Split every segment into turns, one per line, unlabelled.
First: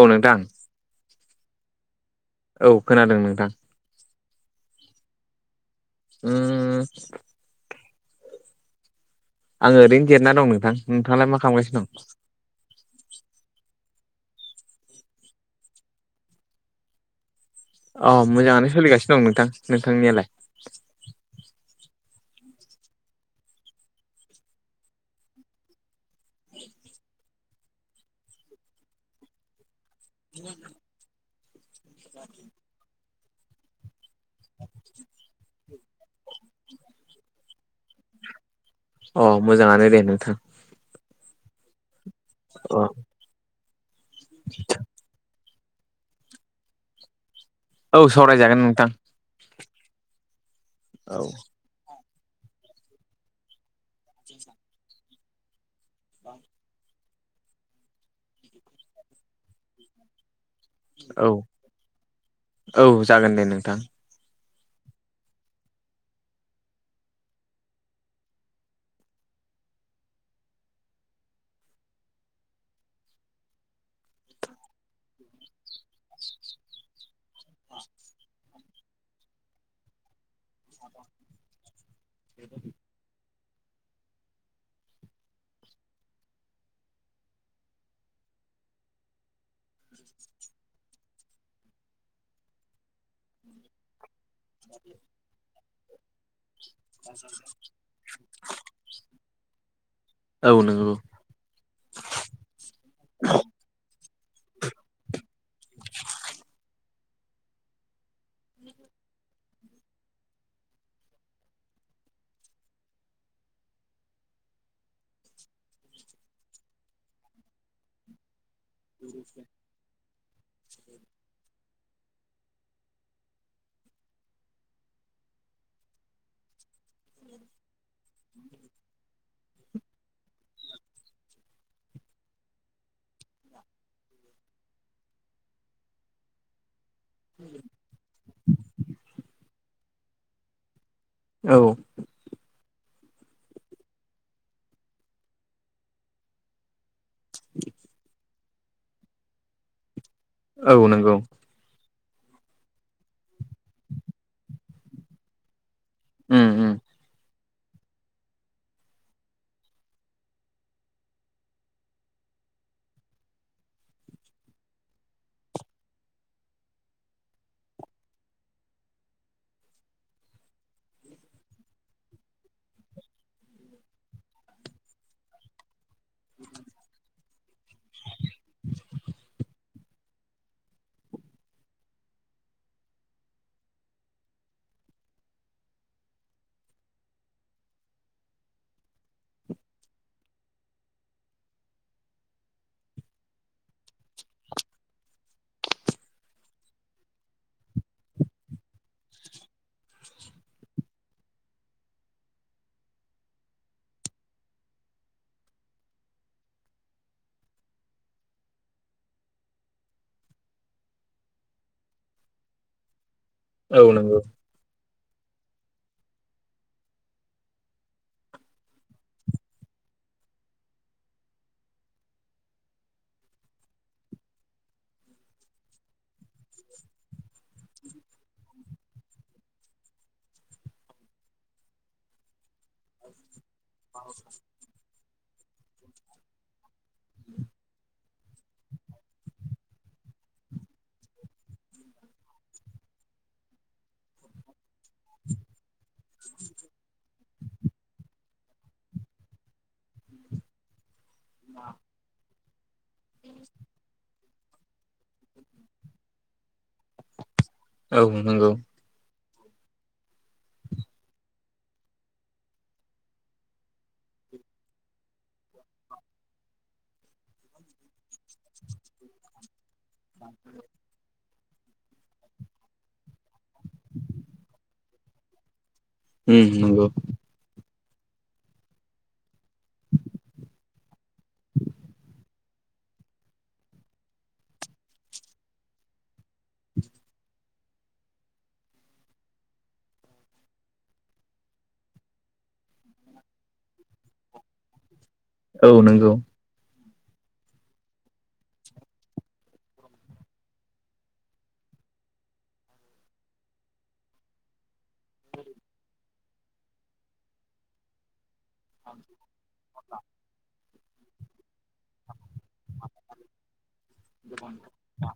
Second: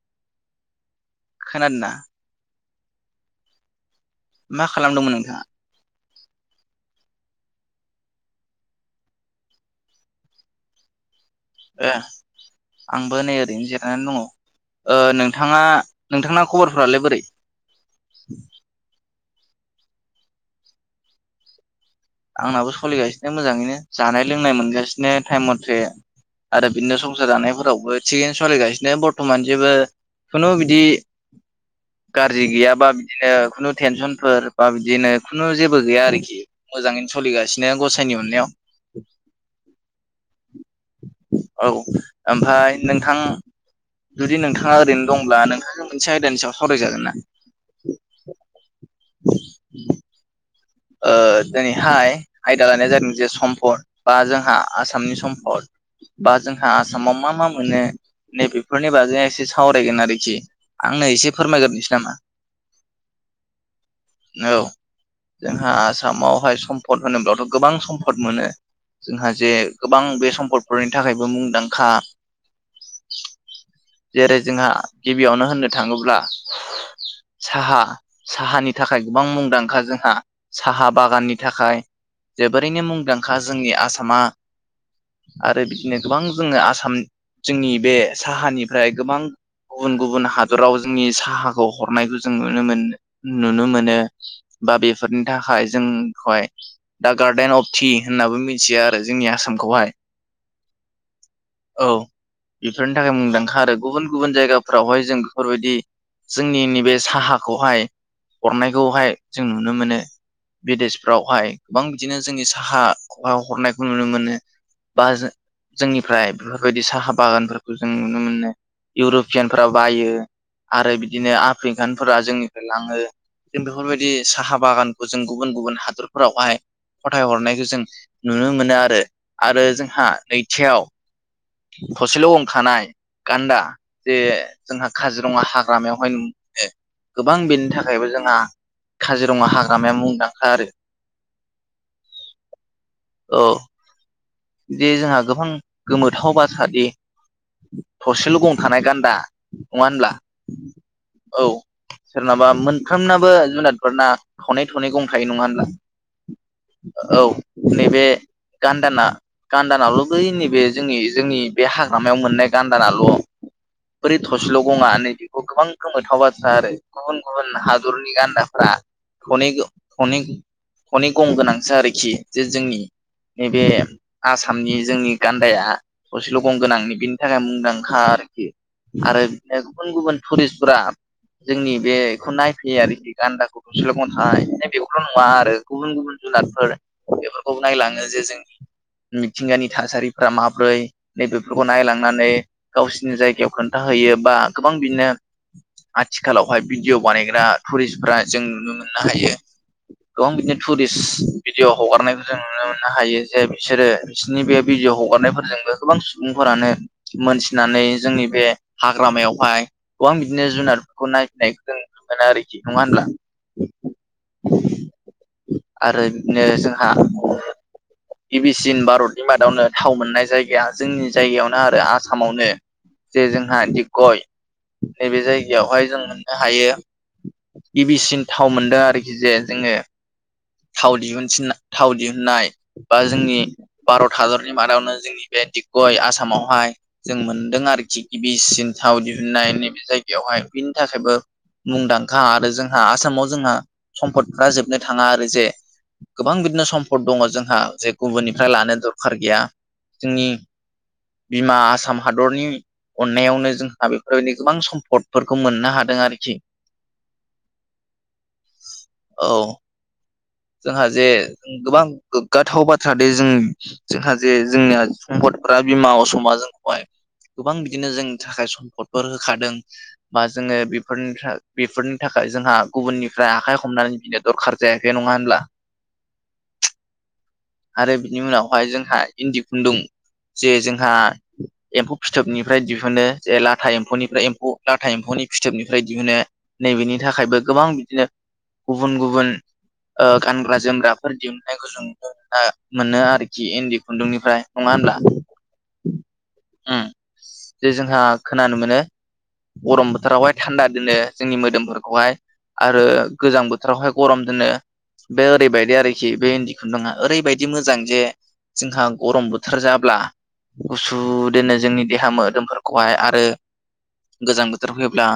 औ नोंथां
खोनादोंना
औ खोनादों नोंथां
मा खालामदोंमोन नोंथाङा
[unintelligible] आं ओरनो जेरना दं नोंथां नोंथांलाय मा खालामगासिनो
ए
दं?
आंबो नै ओरैनो जिरनानै दङ नोंथाङा नोंथां खबरफोरालै बोरै
औ मोजाङानो सोलिगासिनो दं नोंथां नोंथांनियालाय
आंनाबो सोलिगासिनो मोजाङैनो जानाय लोंनाय मोनगासिनो टाइम मथे आरो बिदिनो संसार जानायफोरावबो थिगैनो सोलिगासिनो बरथमान जेबो खुनु बिदि गाज्रि गैयाबा बिदिनो खुनु टेनसनफोर बा बिदिनो खुनु जेबो गैया आरोखि मोजाङैनो सोलिगासिनो गसाइनि अननायाव
अ मोजाङानो दे नोंथां
औ ओमफ्राय
अ
नोंथां जुदि नोंथाङा ओरैनो दंब्ला नोंथाङा मोनसे आयदानि सायाव सावरायजागोन ना?
औ सावरायजागोन नोंथां
ओ
औ
दिनैहाय आयदा लानाया जादों जे सम्पद बा जोंहा आसामनि सम्पद बा जोंहा आसामाव मा मा मोनो नैबेफोरनि बागै एसे सावरायगोन आरोखि। आंनो एसे
औ
फोरमायग्रोनसै नामा
औ जागोन दे नोंथां
[inaudible] औ जोंहा आसामावहाय सम्पद होनोब्लाथ' गोबां सम्फद मोनो जोंहा जे गोबां बे सम्पदफोरनि थाखायबो मुंदांखा जेरै जोंहा गिबियावनो होननो थाङोब्ला साहा साहानि थाखाय गोबां मुंदांखा जोंहा साहा बागाननि थाखाय जोबोरैनो मुंदांखा जोंनि आसामा आरो बिदिनो गोबां जोङो आसाम जोंनि बे साहानिफ्राय गोबां गुबुन गुबुन हादराव जोंनि साहाखौ हरनायखौ जों नुनो मोनो नुनो मोनो बा बेफोरनि थाखाय जोंखौहाय दा गार्डेन अफ टि होननाबो मिथिया आरो जोंनि आसामखौहाय
औ नंगौ
औ बेफोरनि थाखाय मुंदांखा आरो गुबुन गुबुन जायगाफोरावहाय जों बेफोरबायदि जोंनि नैबे साहाखौहाय हरनायखौहाय जों नुनो मोनो। बिदेशफ्रावहाय गोबां बिदिनो जोंनि साहाखौहाय हरनायखौ नुनो मोनो बा जोंनिफ्राय बेफोरबायदि साहा बागानफोरखौ जों नुनो मोनो इउरपियान फोराव बायो आरो बिदिनो आफ्रिकानफोरा जोंनिफ्राय लाङो जों बेफोरबायदि साहा बागानखौ जों गुबुन गुबुन हादरफोरावहाय फाथाय हरनायखौ जों नुनो मोनो आरो। आरो जोंहा नैथियाव थसेल' गं खानाय गान्दा जे जोंहा काजिरङा हाग्रामायावहाय [unintelligible] गोबां बेनि थाखाय थाखायबो जोंहा काजिरङा हाग्रामाया मुंदांखा आरो।
औ।
औ दे जोंहा गोबां गोमोथाव बाथ्रा दि थसेल' गं थानाय गान्दा नङा होनब्ला?
औ नंगौ।
औ सोरनाबा मोनफ्रोमनाबो जुनारफोरना थनै थनै गं थायो नङा होनब्ला?
उम उम
औ नैबे गान्दाना गान्दानाल' बै नैबे जोंनि जोंनि बे हाग्रामायाव मोननाय गान्दानाल' बोरै थसेल' गङा नै बेखौ गोबां गोमोथाव बाथ्रा आरो। गुबुन गुबुन हादरनि गान्दाफ्रा थनै थनै थनै गं गोनांसो आरोखि जे जोंनि नैबे आसामनि जोंनि गान्दाया थसेल' गंगोनांनि बिनि थाखाय मुंदांखा आरोखि। आरो बिदिनो गुबुन गुबुन टुरिस्टफोरा जोंनि बेखौ नायफैयो आरोखि गान्दाखौ। थसेल' गं थानाय बेखौल' नङा आरो गुबुन गुबुन जुनारफोर बेफोरखौ नायलाङो जे जोंनि मिथिंगानि थासारिफ्रा माब्रै नैबेफोरखौ नायलांनानै गावसिनि जायगायाव खोन्थाहैयो बा गोबां बिदिनो आथिखालावहाय भिडिअ बानायग्रा टुरिस्टफ्रा जों नुनो मोननो हायो। गोबां बिदिनो टुरिस्ट भिदिअ हगारनायखौ जों नुनो मोननो हायो जे बिसोरो बिसोरनि बे भिडिअ हगारनायफोरजोंबो गोबां सुबुंफोरानो मोनथिनानै जोंनि बे हाग्रामायावहाय गोबां बिदिनो जुनारफोरखौ नायफैनायखौ नुनो मोनो आरोखि नङा होनब्ला?
औ नोंगौ।
आरो बिदिनो जोंहा गिबिसिन भा रतनि मादावनो थाव मोननाय जायगाया जोंनि जायगायावनो आरो आसामावनो। जे जोंहा दिगबय नैबे जायगायावहाय जों मोननो हायो। गिबिसिन थाव मोनदो आरोखि जे जोङो थाव दिहुनसिन थाव दिहुननाय बा जोंनि भारत हादरनि मादावनो जोंनि बे दिगबय आसामावहाय जों मोनदों आरोखि गिबिसिन थाव दिहुनन्नाय नैबे जायगायावहाय बिनि थाखायबो मुंदांखा आरो जोंहा आसामाव जोंहा सम्पदफ्रा जोबनो थाङा आ जे गोबां बिदिनो सम्पद दङ जोंहा जे गुबुननिफ्राय लानो दरखार गैया। जोंनि बिमा आसाम हादरनि अननायावनो जोंहा बेफोरबायदि गोबां सम्पदफोरखौ मोननो हादों आरोखि। [inaudible]
औ नंगौ।
औ। जोंहा जे गोबां गोग्गाथाव बाथ्रा दे जों जोंहा जे जोंनिया सम्पदफ्रा बिमा असमा जोंखौहाय गोबां बिदिनो जोंनि थाखाय सम्पदफोर होखादों बा जोङो बेफोरनिफ्रा बेफोरनि थाखाय जोंहा गुबुननिफ्राय आखाइ हमनानै बिनो दरखार जायाखै नङा होमब्ला
उम नोंगौ
आरो बिनि उनावहाय जोंहा इन्दि खुन्दुं जे जोंहा एम्फौ फिथोबनिफ्राय दिहुनो जे लाथा एम्फौनिफ्राय एमफौ लाथा एम्फौनि फिथोबनिफ्राय दिहुनो नैबेनि थाखायबो गोबां बिदिनो गुबुन गुबुन ओ गानग्रा जोमग्राफोर दिहुननायखौ जों नुनो आ मोनो आरोखि इन्दि खुन्दुंनिफ्राय नङा होनब्ला
औ नोंगौ
उम जे जोंहा खोनानो मोनो गरम बोथोरावहाय थान्दा दोनो जोंनि मोदोमफोरखौहाय आरो गोजां बोथोरावहाय गरम दोनो बे ओरैबायदि आरोखि बे इन्दि खुन्दुंआ ओरैबायदि मोजां जे जोंहा गरम बोथोर जाब्ला गुसु दोनो जोंनि देहा मोदोमफोरखौहाय आरो गोजां बोथोर फैयोब्ला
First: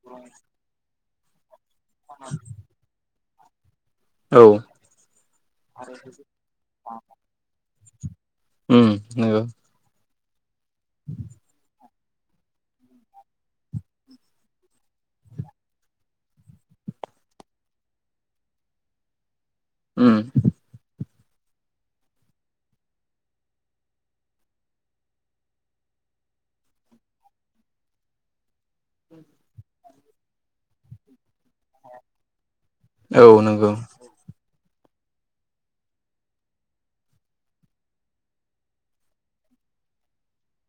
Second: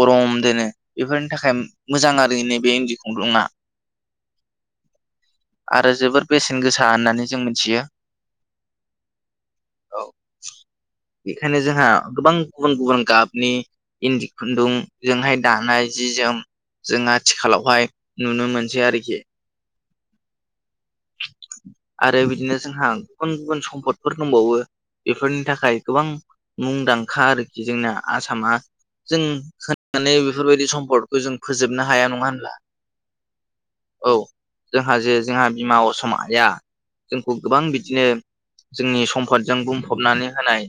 गरम दोनो बेफोरनि थाखाय मोजां आरो नैबे इन्दि खुन्दुङा
औ
आरो जोबोर बेसेन गोसा होननानै जों मोनथियो
उम नोंगौ
बेखायनो जोंहा गोबां गुबुन गुबुन गाबनि इन्दि खुन्दुंजोंहाय दानाय जि जोम जों आथिखालावहाय नुनो मोनसै आरोखि
ओम
आरो बिदिनो जोंहा गुबुन गुबुन सम्फदफोर दंबावो बेफोरनि थाखाय गोबां मुंदांखा आरोखि जोंना आसामा जों होनानै बेफोरबायदि सम्पदखौ जों फोजोबनो हाया नङा होनब्ला?
औ नोंगौ
औ जोंहा जे जोंहा बिमा असम आइआ जोंखौ गोबां बिदिनो जोंनि सम्पदजों बुंफबनानै होनाय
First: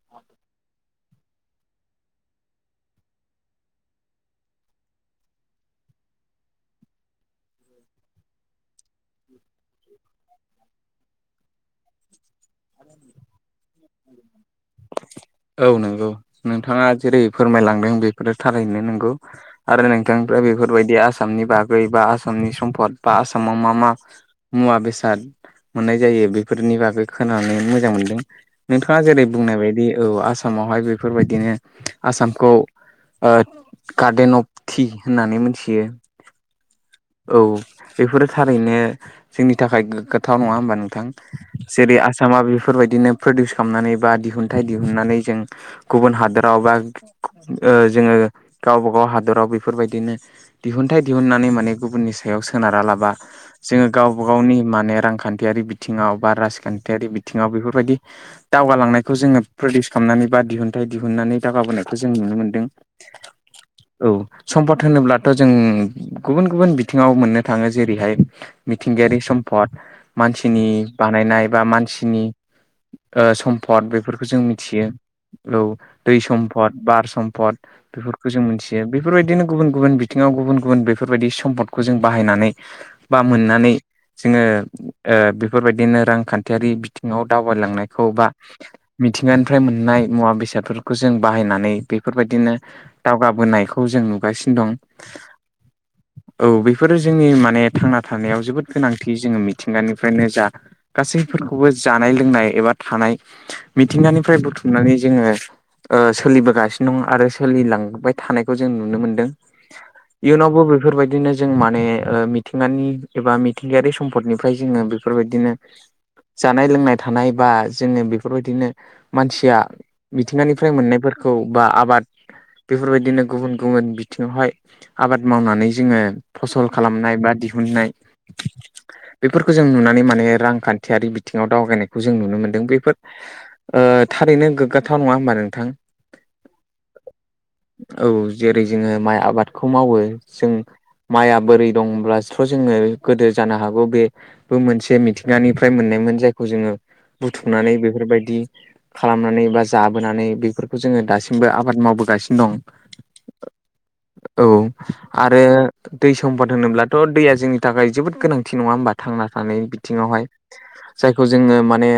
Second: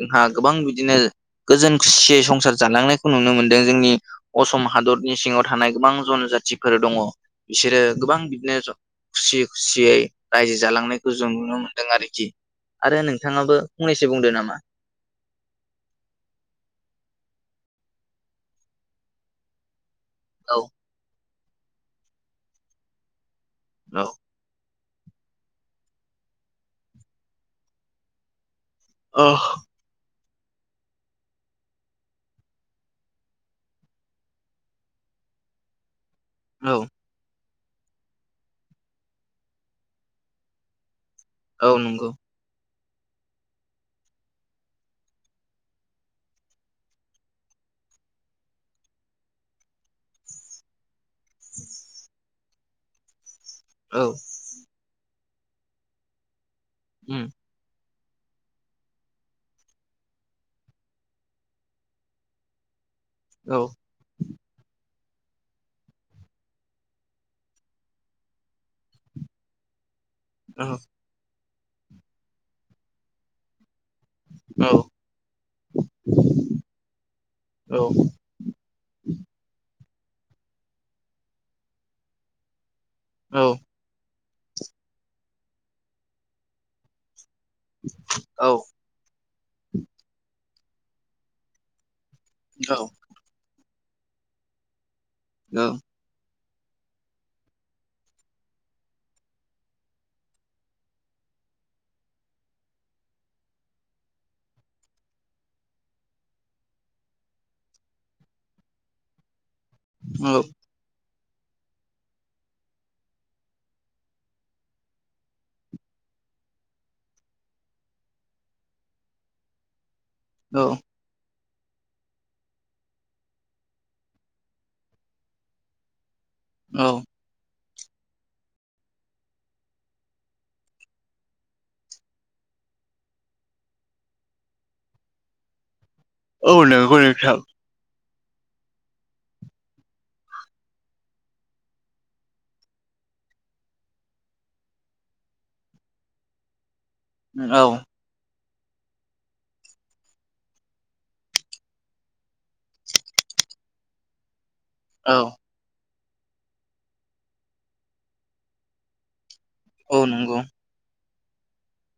जोंहा गोबां बिदिनो गोजोन खुसियै संसार जालांनायखौ नुनो मोनदों जोंनि असम हादरनि सिङाव थानाय गोबां जन'जातिफोर दङ बिसोरो गोबां बिदिनो जन खुसि खुसियै रायजो जालांनायखौ जों नुनो मोनदों आरोखि आरो नोंथाङाबो फंनैसो बुंदो नामा
औ नोंगौ नोंथाङा जेरै फोरमायलांदों बेफोरो थारैनो नोंगौ आरो नों थांनिफ्राय
औ
बेफोरबायदि आसामनि बागै बा आसामनि सम्फद बा आसामाव मा मा
औ
मुवा बेसाद मोननाय जायो बेफोरनि बागै खोनानानै मोजां मोनदों। नोंथाङा जेरै
औ
बुंनाय बायदि औ आसामावहाय बेफोरबायदिनो आसामखौ ओथ गार्डेन अफ टि होननानै मोनथियो।
औ।
औ बेफोरो थारैनो जोंनि थाखाय गोग्गाथाव नङा होमबा नोंथां?
औ
जेरै
नंगौ
आसामा बेफोरबायदिनो प्रदिउस खालामनानै बा दिहुनथाइ दिहुन्नानै जों गुबुन हादराव बा ओ जोङो गावबागाव हादराव बेफोरबायदिनो दिहुनथाइ दिहुननानै माने गुबुननि सायाव सोनारा लाबा जोङो
औ
गावबा गावनि माने रांखान्थियारि बिथिङाव बा राजखान थायारि
उम
बिथिङाव बेफोरबायदि दावगालांनायखौ जोङो प्रदिउस खालामनानै बा दिहुनथाइ दिहुननानै दावगाबोनायखौ जों नुनो मोन्दों।
औ
औ सम्पद होनोब्लाथ' जों गुबुन गुबुन बिथिङाव मोननो थाङो जेरैहाय मिथिंगायारि सम्फद
औ
मानसिनि बानायनाय बा मानसिनि ओ सम्फद बेफोरखौ जों
औ
मिथियो। औ दै सम्पद बार सम्फद
औ
बेफोरखौ जों मोनथियो बेफोरबायदिनो गुबुन-गुबुन बिथिङाव गुबुन-गुबुन बेफोरबायदि सम्पदखौ जों बाहायनानै, बा
औ
मोननानै जोङो ओ बेफोरबायदिनो रांखान्थियारि बि थिङाव दावबायलांनायखौ बा
औ
मिथिंगानिफ्राय मोननाय मुवा बेसादफोरखौ जों बाहायनानै बेफोरबायदिनो दावगाबोनायखौ जों नुगासिनो दं।
औ।
औ बेफोरो जोंनि माने थांना थानायाव जोबोद गोनांथि जोङो मिथिंगानिफ्रायनो जा गासैफोरखौबो जानाय लोंनाय एबा थानाय मिथिंगानिफ्राय बुथुमनानै जोङो ओ सोलिबोगासिनो दं आरो सोलिलांबाय थानायखौ जों नुनो मोनदों। इयुनावबो बे फोरबायदिनो जों माने ओ मिथिंगानि एबा मिथिंगायारि सम्पदनिफ्राय जोङो बेफोरबायदिनो जानाय लोंनाय थानाय बा जोङो बेफोरबायदिनो मानसिया मिथिंगानिफ्राय मोननायफोर खौ बा आबाद बेफोरबायदिनो गुबुन गुबुन बिथिङावहाय आबाद मावनानै जोङो फसल
औ
खालामनाय बा दिहुननाय
[inaudible]
बेफोरखौ जों नुनानै माने रांखान्थियारि बिथिङाव दावगायनायखौ जों नुनो मोन्दों बेफोर ओ थारैनो गोग्गाथाव नङा होमबा नोंथां?
औ नोंगौ नोंथां।
औ जेरै जोङो माइ आबादखौ मावो जों माइआ बोरै दंब्लाथ' जोङो गोदो जानो हागौ बे बो मोनसे मिथिंगानिफ्राय मोननायमोन जायखौ जोङो बुथुमनानै
औ
बेफोरबायदि खालामनानै बा जाबोनानै बेफोरखौ जोङो दासिमबो आबाद मावबोगासिनो दं।
[inaudible]
औ
औ
आ रो दै सम्पद होनोब्लाथ' दैया जोंनि थाखाय जोबोद गोनांथि नङा होमबा थांना थानाय
औ
बिथिङावहाय?
नंगौ
जायखौ जोङो माने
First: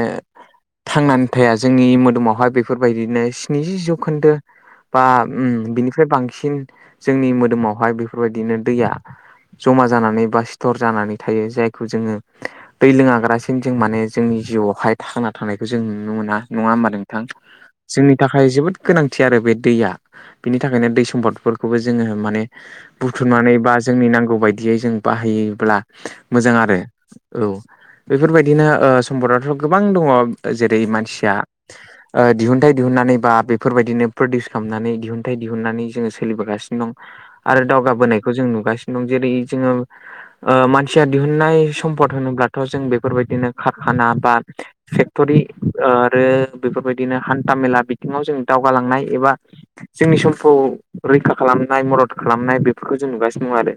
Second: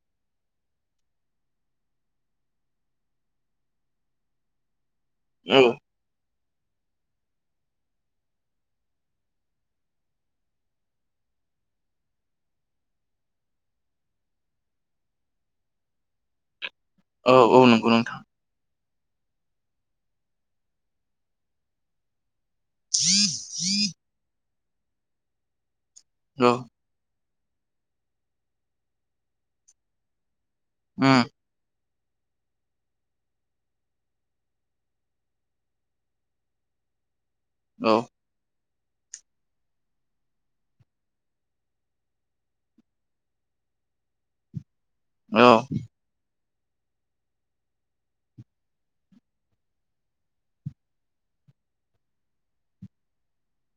थांनानै थाया जोंनि मोदोमावहाय बेफोरबायदिनो स्निजि जौखोन्दो बा उम
औ
बिनिफ्राय बांसिन जोंनि मोदोमावहाय बेफोरबायदिनो दैया जमा जानानै बा सिथर जानानै थायो। जायखौ जोङो दै लोङागारासिम जों माने जोंनि जिउआवहाय थांना थानायांनायखौ जों नुनो मोना नङा होमबा नों थां?
औ औ नंगौ
जोंनि
नोंथां
था खाय जोबोद गोनांथि आरो बे दैया। बिनि थाखायनो दै सम्पदफोरखौबो जोङो माने बुथुमनानै बा जोंनि नांगौ बायदियै जों बाहायोब्ला
औ
मोजां आरो। औ बेफोरबायदिनो ओ सम्पदआथ' गोबां दङ, जेरै
उम
मानसिया ओ दिहुनथाइ दिहुनन्नानै बा बेफोरबायदिनो प्रदिउस खालामनानै दिहुनथाइ दिहुननानै जोङो सोलिबोगासिनो दं। आरो
औ
दावगाबोनायखौ जों नुगासिनो दं। जेरै जोङो ओ मानसिया दिहुननाय सम्फद होनोब्लाथ' जों बेफोरबायदिनो खारखाना बा फेक्ट'रि
औ
आरो बेफोरबायदिनो हान्था मेला बिथिङाव जों दावगालांनाय एबा जोंनि समखौ रैखा खालामनाय मदद खालामनाय बे बेखौ जों नुगासिनो दङ आरो,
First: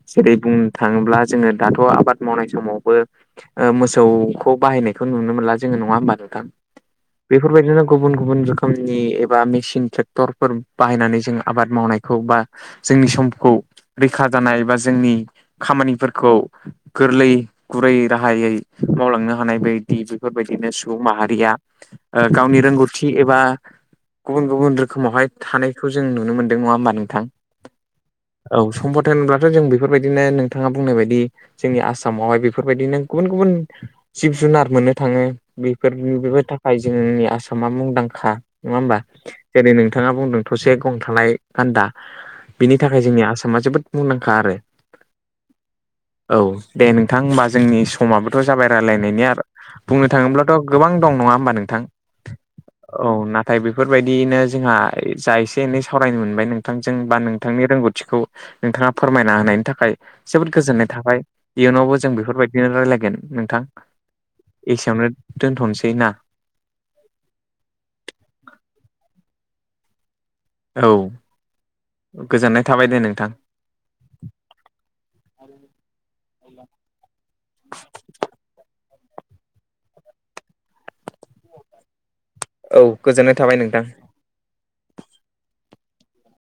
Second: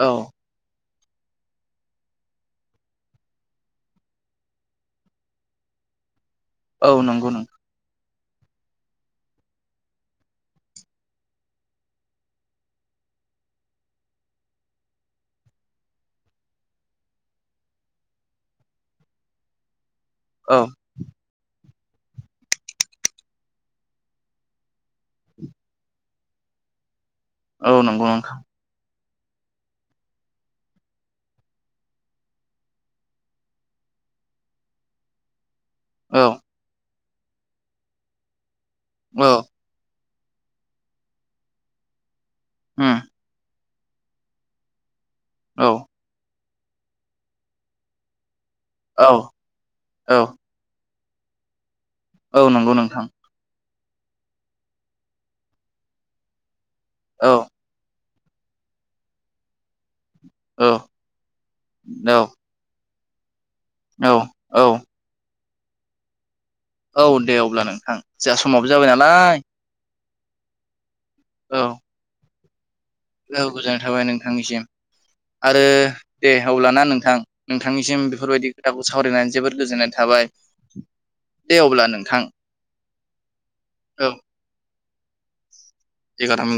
औ
जेरै बुं नोथाङोब्ला जोङो दाथ' आबाद मावनाय समावबो ओ मोसौखौ बाहायनायखौ नुनो मोनला जोङो नङा होमबा नोंथां?
औ नंगौ नोंथां
बेफोरबायदिनो गुबुन गुबुन रोखोमनि एबा मेसिन ट्रेक्टरफोर बाहायनानै जों आबाद मावनायखौ बा जोंनि समखौ रैखा जानाय बा जोंनि खामानिफोरखौ गोरलै गुरै राहायै मावलांनो हानाय बायदि
औ
बेफोरबायदिनो सुबुं माहारिया ओ गावनि रोंगौथि एबा गुबुन गुबुन रोखोमावहाय थानायखौ जों नुनो मोन्दों नङा होमबा नोंथां?
औ नंगौ नोंथां।
औ सम्पत होनब्लाथ' जों बेफोरबायदिनो नोंथाङा बुंनाय बायदि जोंनि आसामावहाय बेफोरबायदिनो गुबुन गुबुन जिब जुनार मोननो थाङो
औ
बेफोरनिबो थाखाय जोंनि आसामा मुंदांखा नङा होमबा
औ
जेरै नोंथाङा बुंदों थसे गंथालाय गान्दा बिनि
उम
थाखाय जोंनि आसामा जोबोद मुंदांखा आरो
औ
औ दे नोंथां होमबा जोंनि समाबोथ' जाबाय
औ
रायलायनायनि आरो बुंनो
औ
थाङोब्ला गोबां दं नङा होमबा नोंथां
औ नंगौ नोंथां
औ न नाथाय बेफोरबायदियैनो जोंहा जा एसे एनै सावरायनो मोनबाय नोंथांजों बा
औ
नों ननि रोंगौथिखौ नोंथाङा फोरमायना होनायनि थाखाय जोबोद
औ
गोजोननाय थाबाय इयुनावबो
औ
जों बेफोरबायदिनो रायलायगोन नोंथां
औ औ
एसेयावनो दोन्थ'नोसै ना
औ दे अब्ला नोंथां जोंहा समावबो जाबाय नालाय
औ
औ
गोजोननाय थाबाय दे नों
गो गोजोननाय थाबाय नोंथांनिसिम आरो दे हब्लाना नोंथां नोंथांनिसिम बेफोरबायदि खोथाखौ सावरायनानै जोबोद गोजोननाय थाबाय दे अब्ला नोंथां
औ गोजोननाय थाबाय नोंथां
औ बिगाथाम